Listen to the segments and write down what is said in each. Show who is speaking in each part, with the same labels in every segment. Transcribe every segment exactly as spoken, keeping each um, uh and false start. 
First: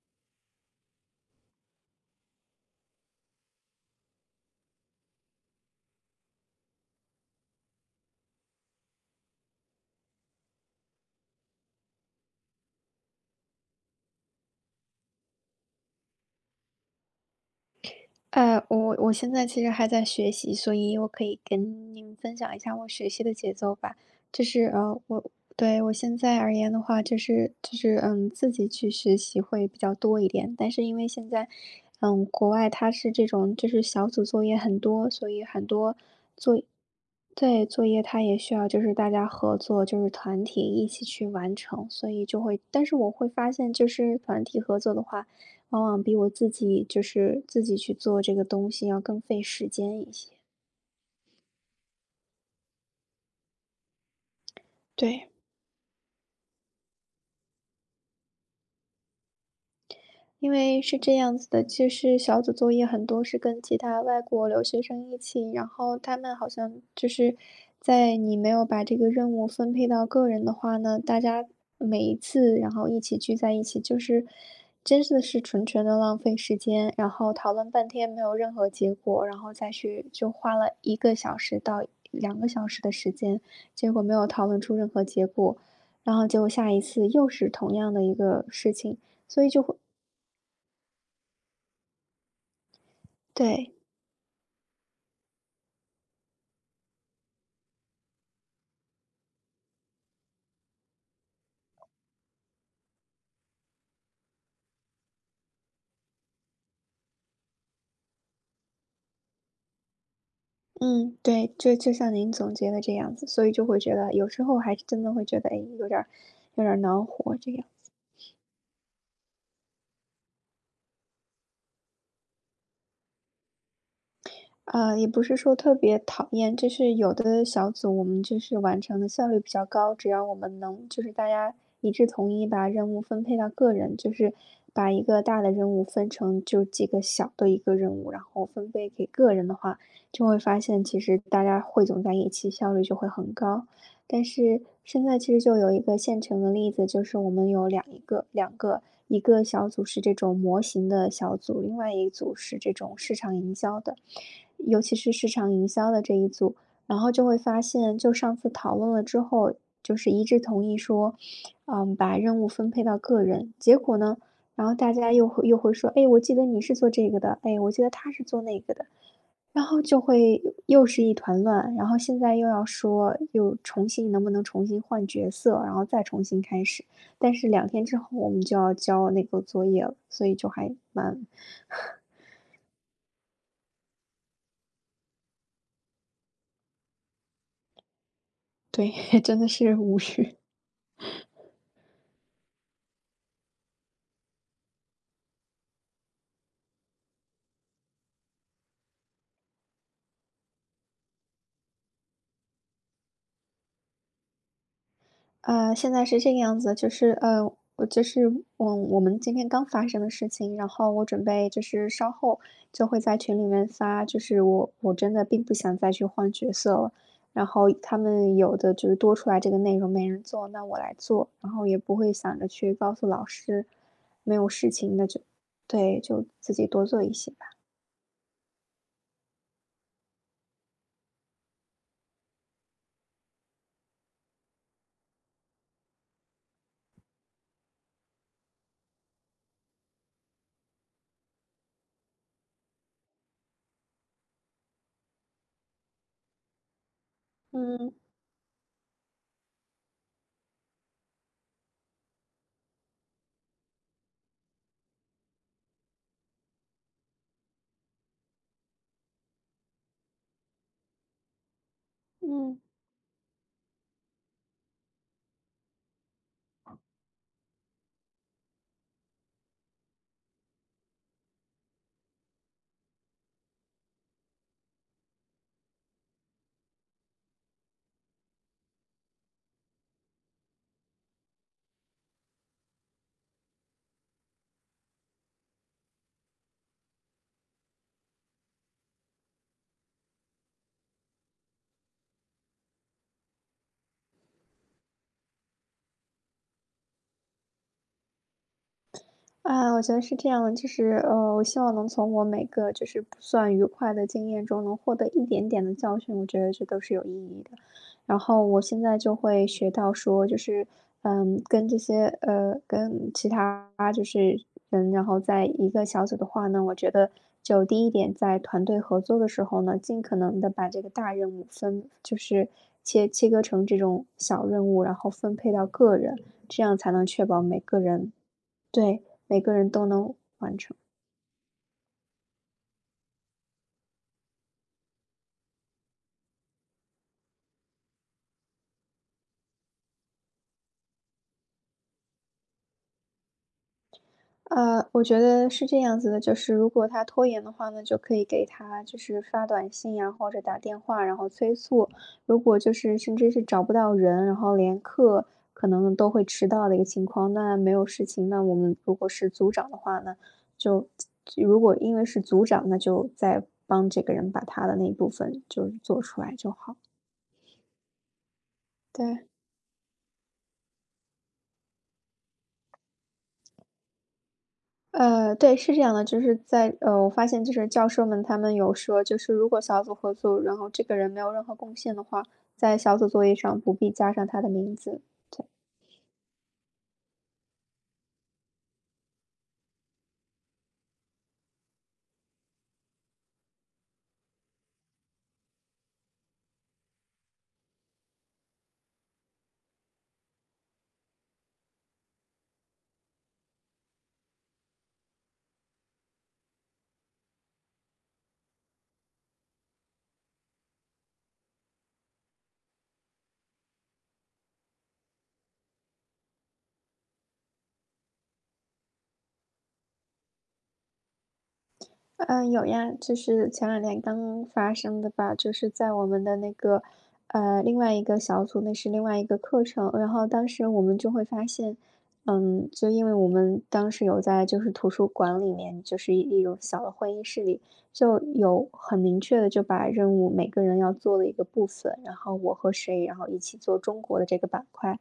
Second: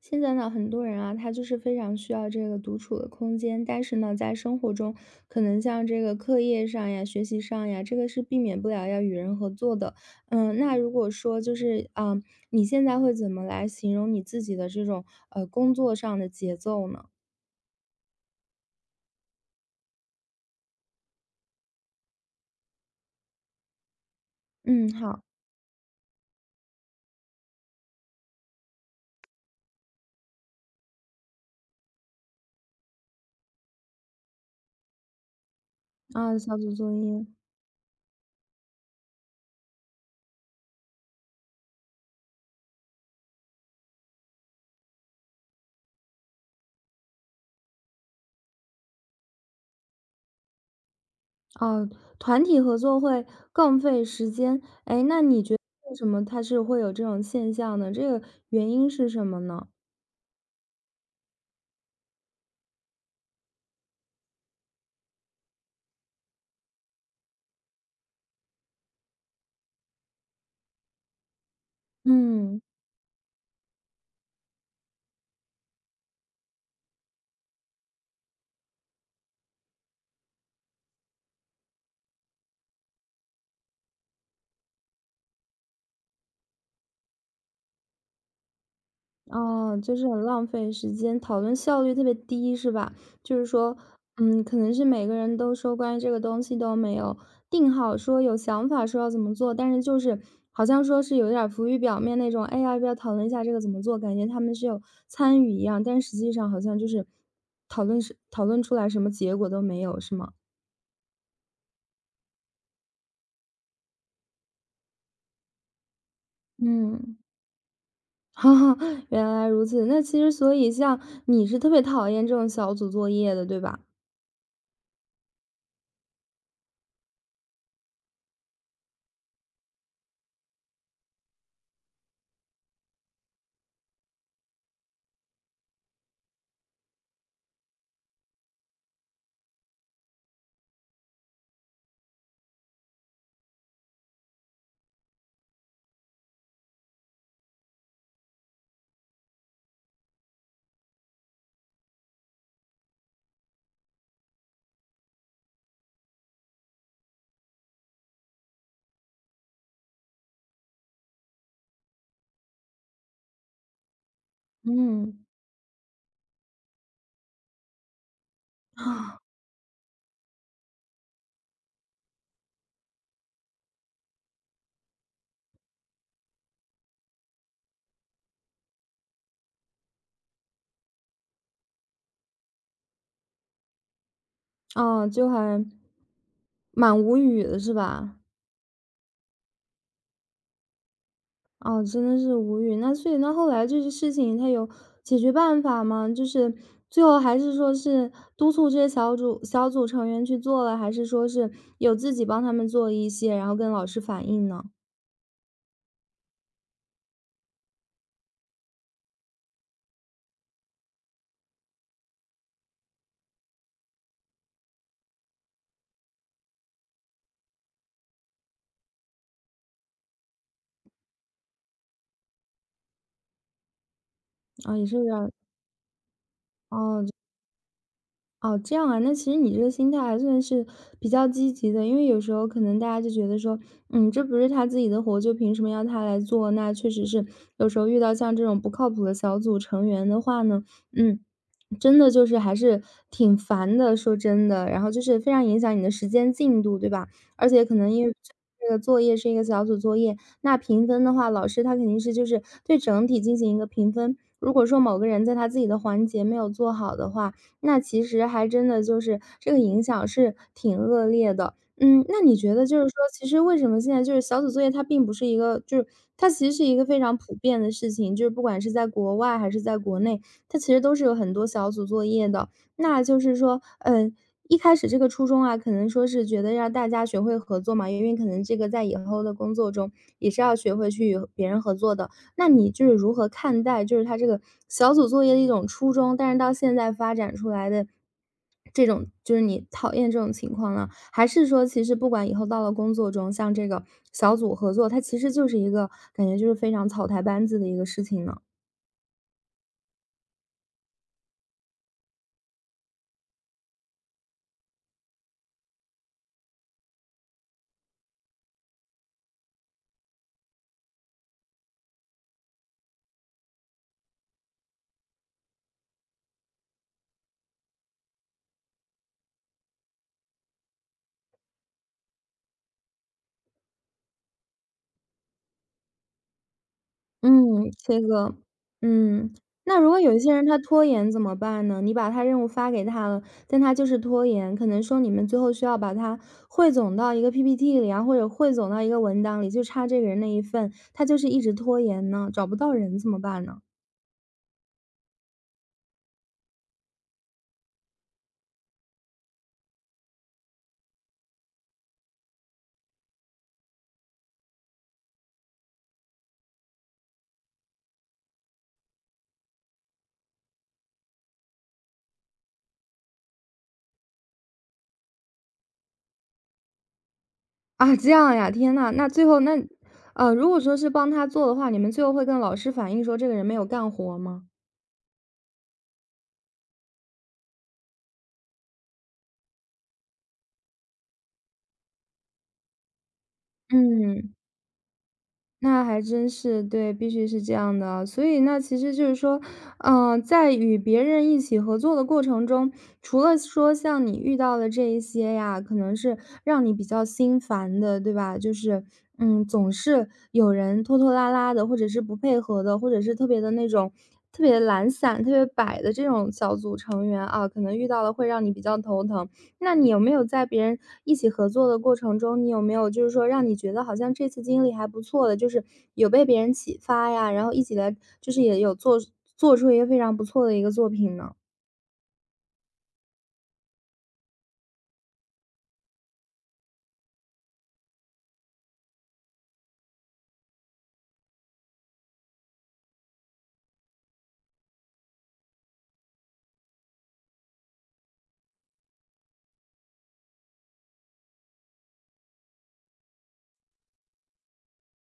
Speaker 1: 现在呢，很多人啊，他就是非常需要这个独处的空间，但是呢，在生活中，可能像这个课业上呀、学习上呀，这个是避免不了要与人合作的。嗯，那如果说就是，啊，你现在会怎么来形容你自己的这种呃工作上的节奏呢？
Speaker 2: 呃，我我现在其实还在学习，所以我可以跟您分享一下我学习的节奏吧。就是
Speaker 1: 嗯，
Speaker 2: 呃，
Speaker 1: 好
Speaker 2: 我对我现在而言的话，就是就是嗯，自己去学习会比较多一点。但是因为现在，嗯，国外它是这种就是小组作业很多，所以很多
Speaker 1: 啊，小
Speaker 2: 作
Speaker 1: 组作业
Speaker 2: 对，作业它也需要就是大家合作，就是团体一起去完成，所以就会但是我会发现就是团体合作的话，往往比我自己就是自己去做这个东西要更费时间一些，
Speaker 1: 啊，团体合作会更费时间。哎，那
Speaker 2: 对。
Speaker 1: 你觉得为什么它是会有这种现象呢？这个原因是什么呢？
Speaker 2: 因为是这样子的，就是小组作业很多是跟其他外国留学生一起，然后他们好像就是在你没有把这个任务分配到个人的话呢，大家每一次
Speaker 1: 嗯。
Speaker 2: 然后一起聚在一起，就是真的是纯纯的浪费时间，然后讨论半天没有任何结果，然后再去就花了一个小时到两个小时的时间，结果没有讨论出任何结果，然后结果下一次又是同样的一个事情。所以就会
Speaker 1: 哦，就是很浪费时间，讨论效率特别低，是吧？就是
Speaker 2: 对，
Speaker 1: 说，嗯，可能是每个人都说关于这个东西都没有定好，说有想法说要怎么做，但是就是好像说是有点儿浮于表面那种，哎呀，要不要讨论一下这个怎么做？感觉他们是有参与一样，但实际上好像就是讨论是讨论出来什么结果都没有，是吗？
Speaker 2: 嗯，对，就就像您总结的这样子，所以就会觉得有时候还是真的会觉得，哎，有点儿有点儿恼
Speaker 1: 嗯，
Speaker 2: 火这样。
Speaker 1: 哈哈，原来如此。那其实所以像你是特别讨厌这种小组作业的，对吧？
Speaker 2: 啊，也不是说特别讨厌，就是有的小组我们就是完成的效率比较高，只要我们能就是大家一致同意把任务分配到个人，就是把一个大的任务分成就几个小的一个任务，然后分配给个人的话，就会发现其实大家汇总在一起效率就会很高。但是现在其实就有一个现成的例子，就是我们有两一个两个，一个小组是这种模型的小组，另外一组是这种市场营销的。尤其是市场营销的这一组，然后就会发现，就上次讨论了之后，就是一致同意说，嗯，把任务分配到个人。结果呢，然后大家
Speaker 1: 嗯。
Speaker 2: 又会又会说，哎，我记得你是做这个的，哎，我记得他是做那个的，然后就会又是一团乱。然后现在又要说，又重新能不能重新换角色，然后再重新开始。但是两天之后我们就要交那个作业了，所以就还蛮，
Speaker 1: 哦，就还蛮无语的是吧？
Speaker 2: 对，真的是无语。
Speaker 1: 哦，真的是无语。那所以那后来这些事情他有解决办法吗？就是最后还是说是督促这些小组小组成员去做了，还是说是有自己帮他们做一些，然后跟老师反映呢？
Speaker 2: 呃，现在是这个样子，就是呃，我就是我我们今天刚发生的事情，然后我准备就是稍后就会在群里面发，就是我我真的并不想再去换角色了，然后他们有的就是多出来这个内容没人做，那我来做，然后也不会想着去告诉老师没有事
Speaker 1: 啊，也
Speaker 2: 情，
Speaker 1: 是有
Speaker 2: 那
Speaker 1: 点
Speaker 2: 就
Speaker 1: 儿
Speaker 2: 对，就自己多做
Speaker 1: 哦，
Speaker 2: 一些吧。
Speaker 1: 哦，这样啊，那其实你这个心态还算是比较积极的，因为有时候可能大家就觉得说，嗯，这不是他自己的活，就凭什么要他来做？那确实是有时候遇到像这种不靠谱的小组成员的话呢，嗯，真的就是还是挺烦的，说真的，然后就是非常影响你的时间进度，对吧？而且可能
Speaker 2: 嗯
Speaker 1: 因为这个作业是一个小组作业，那评分的话，老师他肯定是就是对整体进行一个评分。如果说某个人在他自己的环节没有做好的话，那其实还真的就是这个影响是挺恶劣的。嗯，那你觉
Speaker 2: 嗯。
Speaker 1: 得就是说，其实为什么现在就是小组作业它并不是一个，就是它其实是一个非常普遍的事情，就是不管是在国外还是在国内，它其实都是有很多小组作业的。那就是说，嗯，一开始这个初衷啊，可能说是觉得让大家学会合作嘛，因为可能这个在以后的工作中也是要学会去与别人合作的。那你就是如何看待就是他这个小组作业的一种初衷，但是到现在发展出来的这种就是你讨厌这种情况呢？还是说其实不管以后到了工作中，像这个小组合作，它其实就是一个感觉就是非常草台班子的一个事情呢？
Speaker 2: 啊，我觉得是这样的，就是呃，我希望能从我每个就是不算愉快的经验中能获得一点点的教训，我觉得这都是有意义的。然后我现在就会学到说，就是嗯，跟这些呃，跟其他就是人，然后在一个小组的话呢，我觉得就第一点，在团队合作的时候呢，尽可能的把这个大任务分，就是切切割成这种小任务，然后分配到个人，这样才能确保每
Speaker 1: 嗯，
Speaker 2: 个
Speaker 1: 这
Speaker 2: 人
Speaker 1: 个
Speaker 2: 对，
Speaker 1: 嗯，
Speaker 2: 每个人
Speaker 1: 那
Speaker 2: 都
Speaker 1: 如果
Speaker 2: 能
Speaker 1: 有一些人
Speaker 2: 完，
Speaker 1: 他拖延怎么办呢？你把他任务发给他了，但他就是拖延，可能说你们最后需要把它汇总到一个 P P T 里啊，或者汇总到一个文档里，就差这个人那一份，他就是一直拖延呢，找不到人怎么办呢？
Speaker 2: 呃，我觉得是这样子的，就是如果他拖延的话呢，就可以给他就是发短信呀，或者打电话，然后催促。如果就是甚至是找不到人，然后连课可能都会迟到的一个情况，那没有事情，那我们如果是组长的话呢，就如果因为是组长，那就再帮这个人把他的那一部分就是做出来就好，
Speaker 1: 啊，这样呀，天呐，那最
Speaker 2: 对。
Speaker 1: 后那，呃，如果说是帮他做的话，你们最后会跟老师反映说这个人没有干活吗？
Speaker 2: 呃，对，是这样的，就是在呃，我发现就是教授们他们有说，就是如果小组合作，然后这个人没有任何贡献的话，在小组作业上不必加上
Speaker 1: 嗯。
Speaker 2: 他的名字。
Speaker 1: 那还真是，对，必须是这样的。所以那其实就是说，嗯，在与别人一起合作的过程中，除了说像你遇到的这一些呀，可能是让你比较心烦的，对吧？就是，嗯，总是有人拖拖拉拉的，或者是不配合的，或者是特别的那种特别懒散、特别摆的这种小组成员啊，可能遇到了会让你比较头疼。那你有没有在别人一起合作的过程中，你有没有就是说让你觉得好像这次经历还不错的，就是有被别人启发呀，然后一起来就是也有做做出一个非常不错的一个作品呢？
Speaker 2: 嗯，有呀，就是前两天刚发生的吧，就是在我们的那个，呃，另外一个小组，那是另外一个课程，然后当时我们就会发现，嗯，就因为我们当时有在就是图书馆里面，就是一一种小的会议室里，就有很明确的就把任务每个人要做的一个部分，然后我和谁，然后一起做中国的这个板块，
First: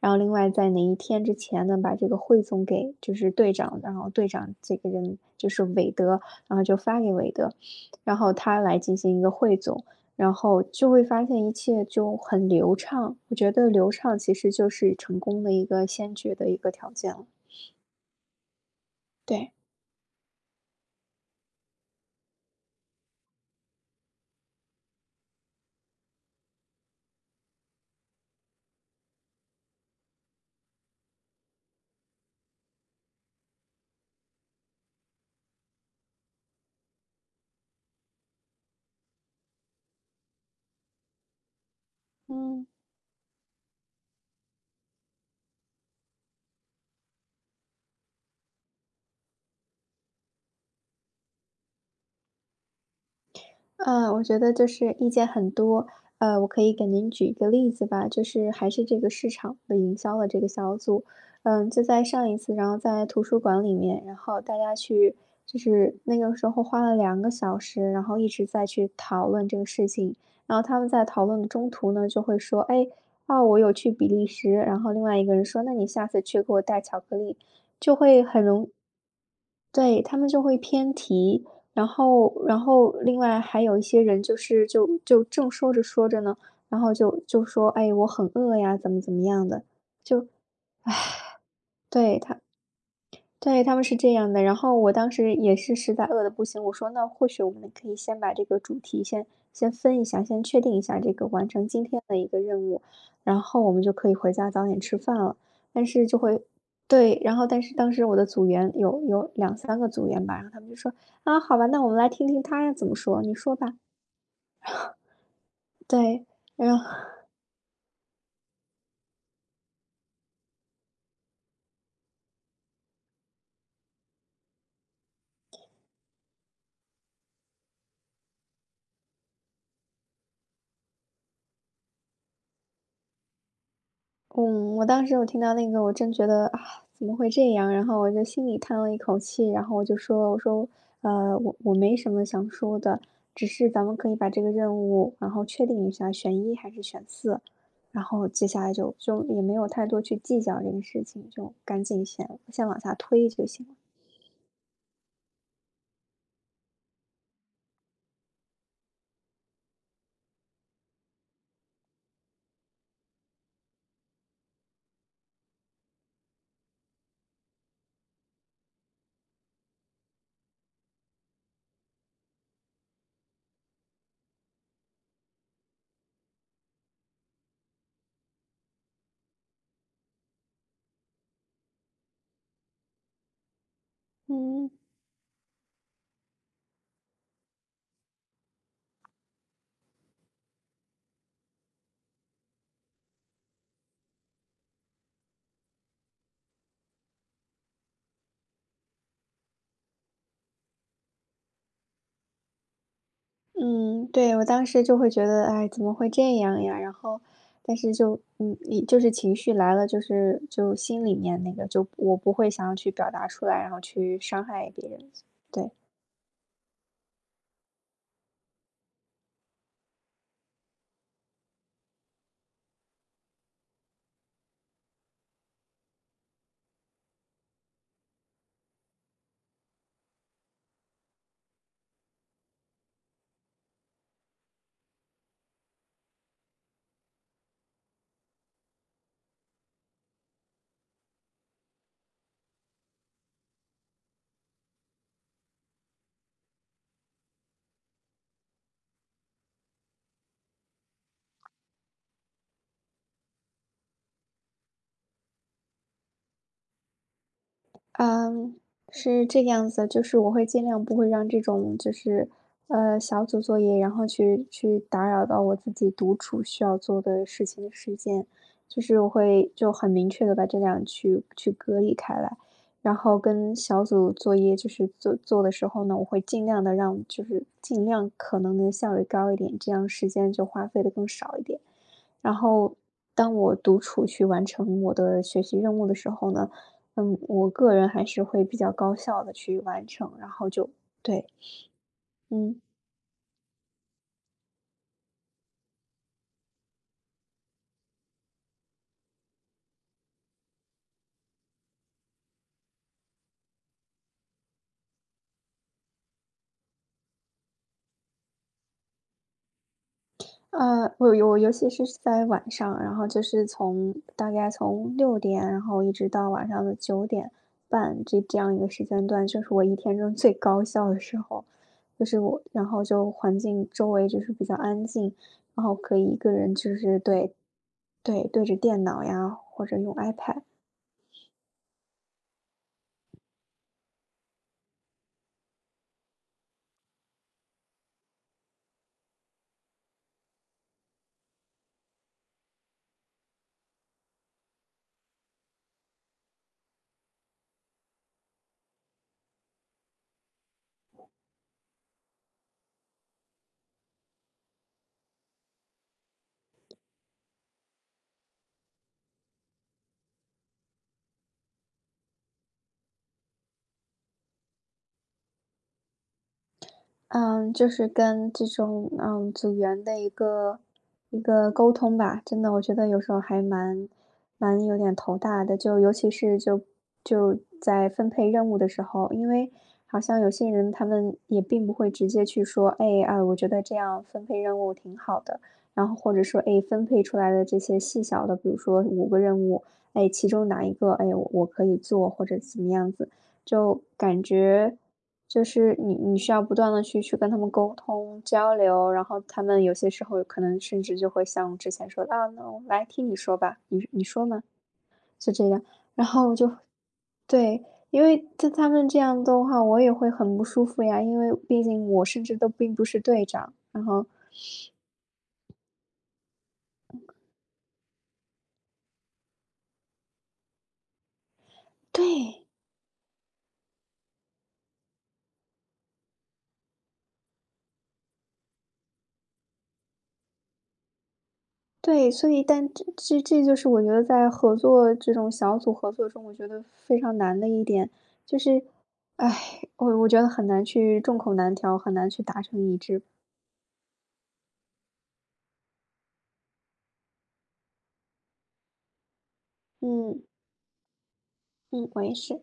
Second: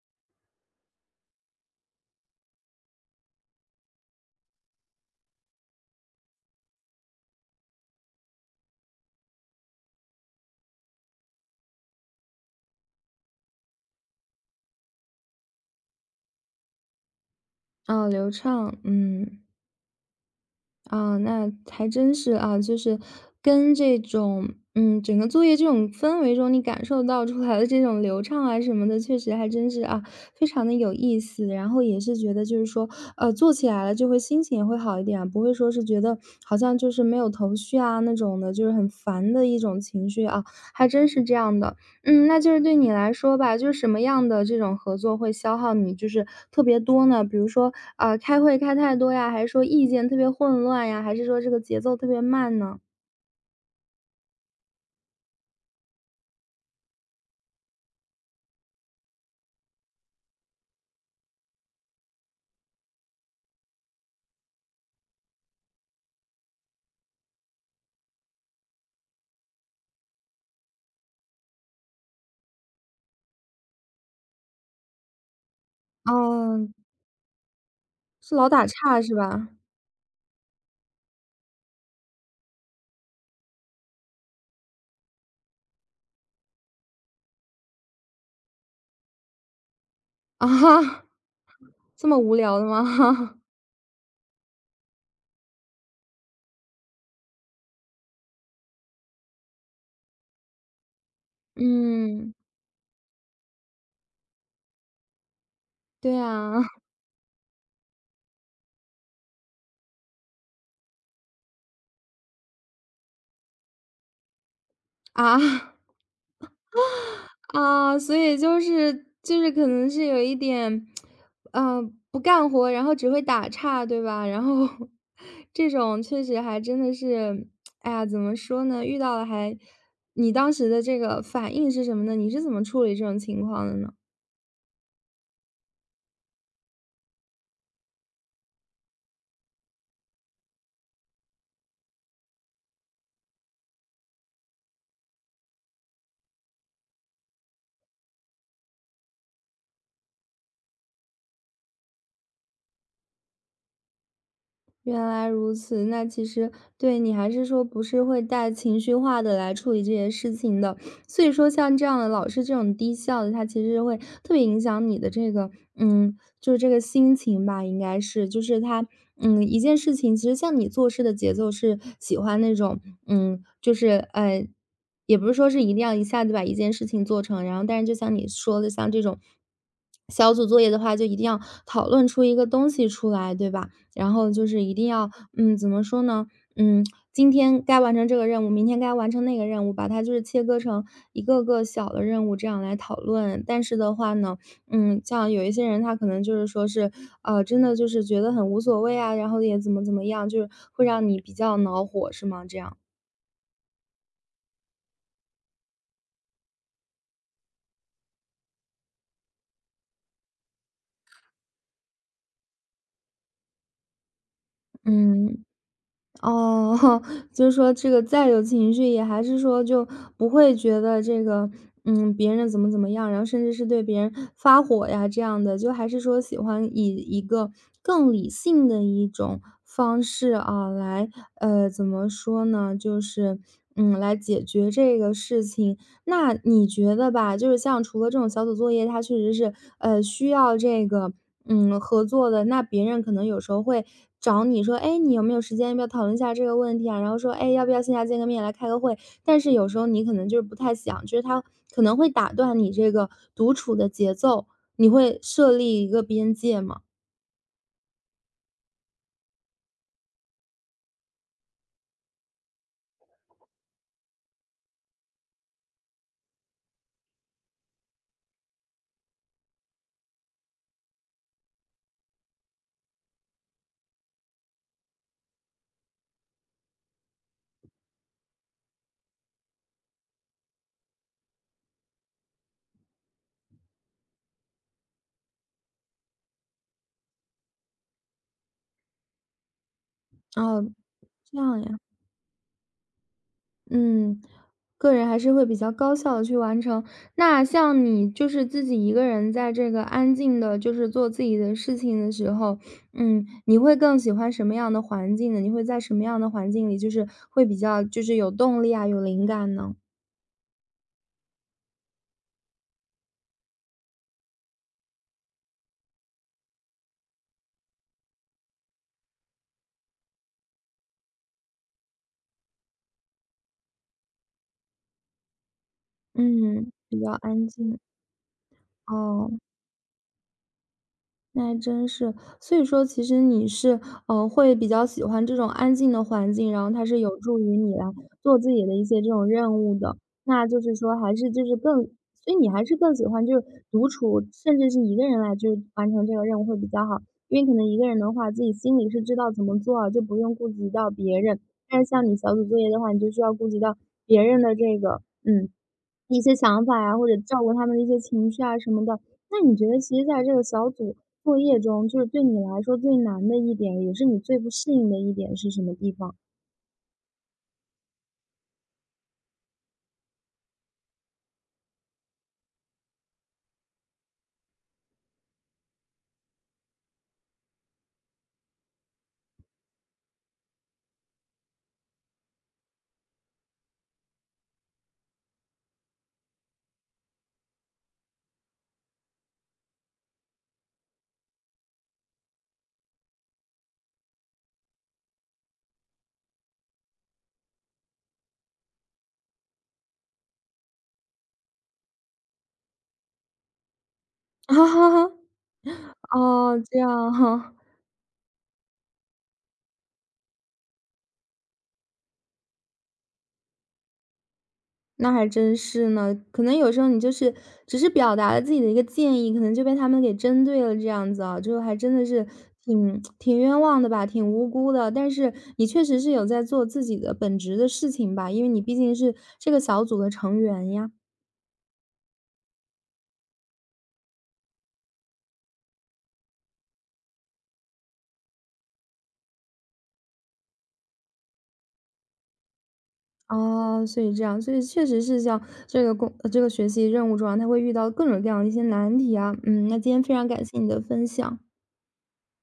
Speaker 2: 然后另外在哪一天之前呢，把这个汇总给就是队长，然后队长这个人就是韦德，然后就发给韦德，然后他来进行一个汇总，然后就会发现一切就很流畅。我觉得流畅其实就是成功的一个先决的一个条件了，
Speaker 1: 啊，流畅，嗯。
Speaker 2: 对。
Speaker 1: 啊，那还真是啊，就是跟这种，嗯，整个作业这种氛围中，你感受到出来的这种流畅啊什么的，确实还真是啊，非常的有意思。然后也是觉得就是说，呃，做起来了就会心情也会好一点啊不会说是觉得好像就是没有头绪啊那种的，就是很烦的一种情绪啊，还真是这样的。嗯，那就是
Speaker 2: 嗯。
Speaker 1: 对你来说吧，就是什么样的这种合作会消耗你就是特别多呢？比如说，啊，开会开太多呀，还是说意见特别混乱呀，还是说这个节奏特别慢呢？
Speaker 2: 嗯，我觉得就是意见很多，呃，我可以给您举一个例子吧，就是还是这个市场的营销的这个小组，嗯，就在上一次，然后在图书馆里面，然后大家去，就是那个时候花了两个小时，然后一直在去讨论这个事情，然后他们在讨论的中途呢，就会说，哎，哦，我有去比利时，然后另外一个人说，那你下次去给我
Speaker 1: 哦，
Speaker 2: 带巧克力，就会
Speaker 1: 是
Speaker 2: 很
Speaker 1: 老打
Speaker 2: 容
Speaker 1: 岔是吧？
Speaker 2: 对，他们就会偏题，然后然后另外还有一些人就是就就正说着说着呢，然后就就说：“哎，我很饿呀，怎么怎么样的。”
Speaker 1: 啊哈，这么
Speaker 2: 对，
Speaker 1: 无
Speaker 2: 他
Speaker 1: 聊的吗？
Speaker 2: 对，他们是这样的。然后我当时也是实在饿得不行，我说：“那或许我们可以先把这个主题先先分一下，先确定一下这个完成今天的一
Speaker 1: 嗯，
Speaker 2: 个任务，然后我们就可以回家早点吃饭了。”但是
Speaker 1: 对
Speaker 2: 就会
Speaker 1: 啊，
Speaker 2: 对，然后但是当时我的组员有有两三个组员吧，然后他们就说：“啊，好吧，那我们来听听他怎么说，你说吧。”
Speaker 1: 啊。
Speaker 2: 对，然后
Speaker 1: 啊，所以就是就是可能是有一点，嗯，不干活，然后只会打岔，对吧？然后 这种确实还真的是，哎呀，怎么说呢？遇到了还，你当时的这个反应是什么呢？你是怎么处理这种情况的呢？
Speaker 2: 嗯，我当时我听到那个，我真觉得啊，怎么会这样？然后我就心里叹了一口气，然后我就说，我说，呃，我我没什么想说的，只是咱们可以把这个任务，然后确定一下，选一还是选四，然后接下来就就也没有太多去计较这个事情，就赶紧先先往下推就行了。
Speaker 1: 原来如此，那其实对你还是说不是会带情绪化的来处理这些事情的，所以说像这样的老是这种低效的，他其实会特别影响你的这个，嗯，就是这个心情吧，应该是，就是他，嗯，一件事情，其实像你做事的节奏是喜欢那种，嗯，就是呃，也不是说是一定要一下子把一件事情做成，然后但是就像你说的，像这种小组作业的话，就一定要讨论出一个东西出来，对吧？然后就是
Speaker 2: 嗯。
Speaker 1: 一定要，嗯，怎么说呢？嗯，今天该完成这个任务，明天该完成那个任务，把它就是切割成一个个小的任务，这样来讨论。但是的话呢，嗯，像有一些人他可能就是说是，呃，真的就是觉得很无所谓啊，然后也怎么怎么样，就是会让你比较恼火，是吗？这样，
Speaker 2: 嗯，对，我当时就会觉得，哎，怎么会这样呀？然后，但是就，嗯，你就是情绪来了，就是就心里面那个，就我不会想要去表达出来，然后去伤害别人，
Speaker 1: 嗯。
Speaker 2: 对。
Speaker 1: 哦，就是说这个再有情绪，也还是说就不会觉得这个，嗯，别人怎么怎么样，然后甚至是对别人发火呀这样的，就还是说喜欢以一个更理性的一种方式啊，来，呃，怎么说呢，就是，嗯，来解决这个事情。那你觉得吧，就是像除了这种小组作业，它确实是，呃，需要这个，嗯，合作的。那别人可能有时候会找你说，哎，你有没有时间，要不要讨论一下这个问题啊？然后说，哎，要不要线下见个面来开个会？但是有时候你可能就是不太想，就是他可能会打断你这个独处的节奏，你会设立一个边界吗？
Speaker 2: 嗯，是这个样子的，就是我会尽量不会让这种就是，呃，小组作业，然后去去打扰到我自己独处需要做的事情的时间，就是我会就很明确的把这两去去隔离开来，然后跟小组作业就是做做的时候呢，我会尽量的让就是尽量可能的效率高一点，这样时间就花费的更少一点。然后当我独处去完成我的学习任务的时候呢。嗯，我个人还是会比较高效的去完成，然后
Speaker 1: 哦，
Speaker 2: 就对。
Speaker 1: 这样呀。
Speaker 2: 嗯，
Speaker 1: 嗯，个人还是会比较高效的去完成。那像你就是自己一个人在这个安静的，就是做自己的事情的时候，嗯，你会更喜欢什么样的环境呢？你会在什么样的环境里就是会比较就是有动力啊，有灵感呢？
Speaker 2: 呃，我尤我尤其是在晚上，然后就是从大概从六点，然后一直到晚上的九点半，这这样一个时间段，就是我一天中最高效的时候。就是我然后就环境周围就是比较安静，然后可以一个人
Speaker 1: 嗯，
Speaker 2: 就是
Speaker 1: 比较
Speaker 2: 对，
Speaker 1: 安静，
Speaker 2: 对，对着电脑呀，
Speaker 1: 哦。
Speaker 2: 或者用 iPad。
Speaker 1: 那还真是。所以说其实你是，呃，会比较喜欢这种安静的环境，然后它是有助于你来做自己的一些这种任务的。那就是说还是就是更所以你还是更喜欢就是独处，甚至是一个人来就是完成这个任务会比较好。因为可能一个人的话，自己心里是知道怎么做啊就不用顾及到别人。但是像你小组作业的话，你就需要顾及到别人的这个嗯，一些想法呀，或者照顾他们的一些情绪啊什么的。那你觉得其实在这个小组作业中，就是对你来说最难的一点，也是你最不适应的一点是什么地方？
Speaker 2: 嗯，就是跟这种，嗯，组员的一个一个沟通吧，真的我觉得有时候还蛮蛮有点头大的，就尤其是就就在分配任务的时候，因为好像有些人他们也并不会直接去说，哎啊，我觉得这样分配任务挺好的，然后或者说，哎，分配出来的这些细小的，比如说五个任务，哎，其中哪一个，哎，我我可以做或者怎么样子，就感觉就是你你需要不断的去去跟他们沟通、交流，然后他们有些时候可能甚至就会像之前说的：“啊，那我来听你说吧，你你说嘛。” 就这样，然后我就
Speaker 1: 哦，这样哈，
Speaker 2: 对。因为他他们这样的话，我也会很不舒服呀，因为毕竟我甚至都并不是队长，然后
Speaker 1: 那还真是呢。可能有时候你就是只是表达了自己的一个建议，可能就被他们给针对了，这样子啊，就还真的是
Speaker 2: 对。
Speaker 1: 挺挺冤枉的吧，挺无辜的。但是你确实是有在做自己的本职的事情吧，因为你毕竟是这个小组的成员呀。
Speaker 2: 对，所以但这这这就是我觉得在合作这种小组合作中，我觉得非常难的一点，就是，哎，我我觉得很难去众口难调，很难去达成一致。
Speaker 1: 哦，所以这样，所以确实是像这个工，呃这个学习任务中啊，他会遇到各种各样的一些难题啊。嗯，那今天非
Speaker 2: 嗯。
Speaker 1: 常感谢你的分享。
Speaker 2: 嗯，我也是。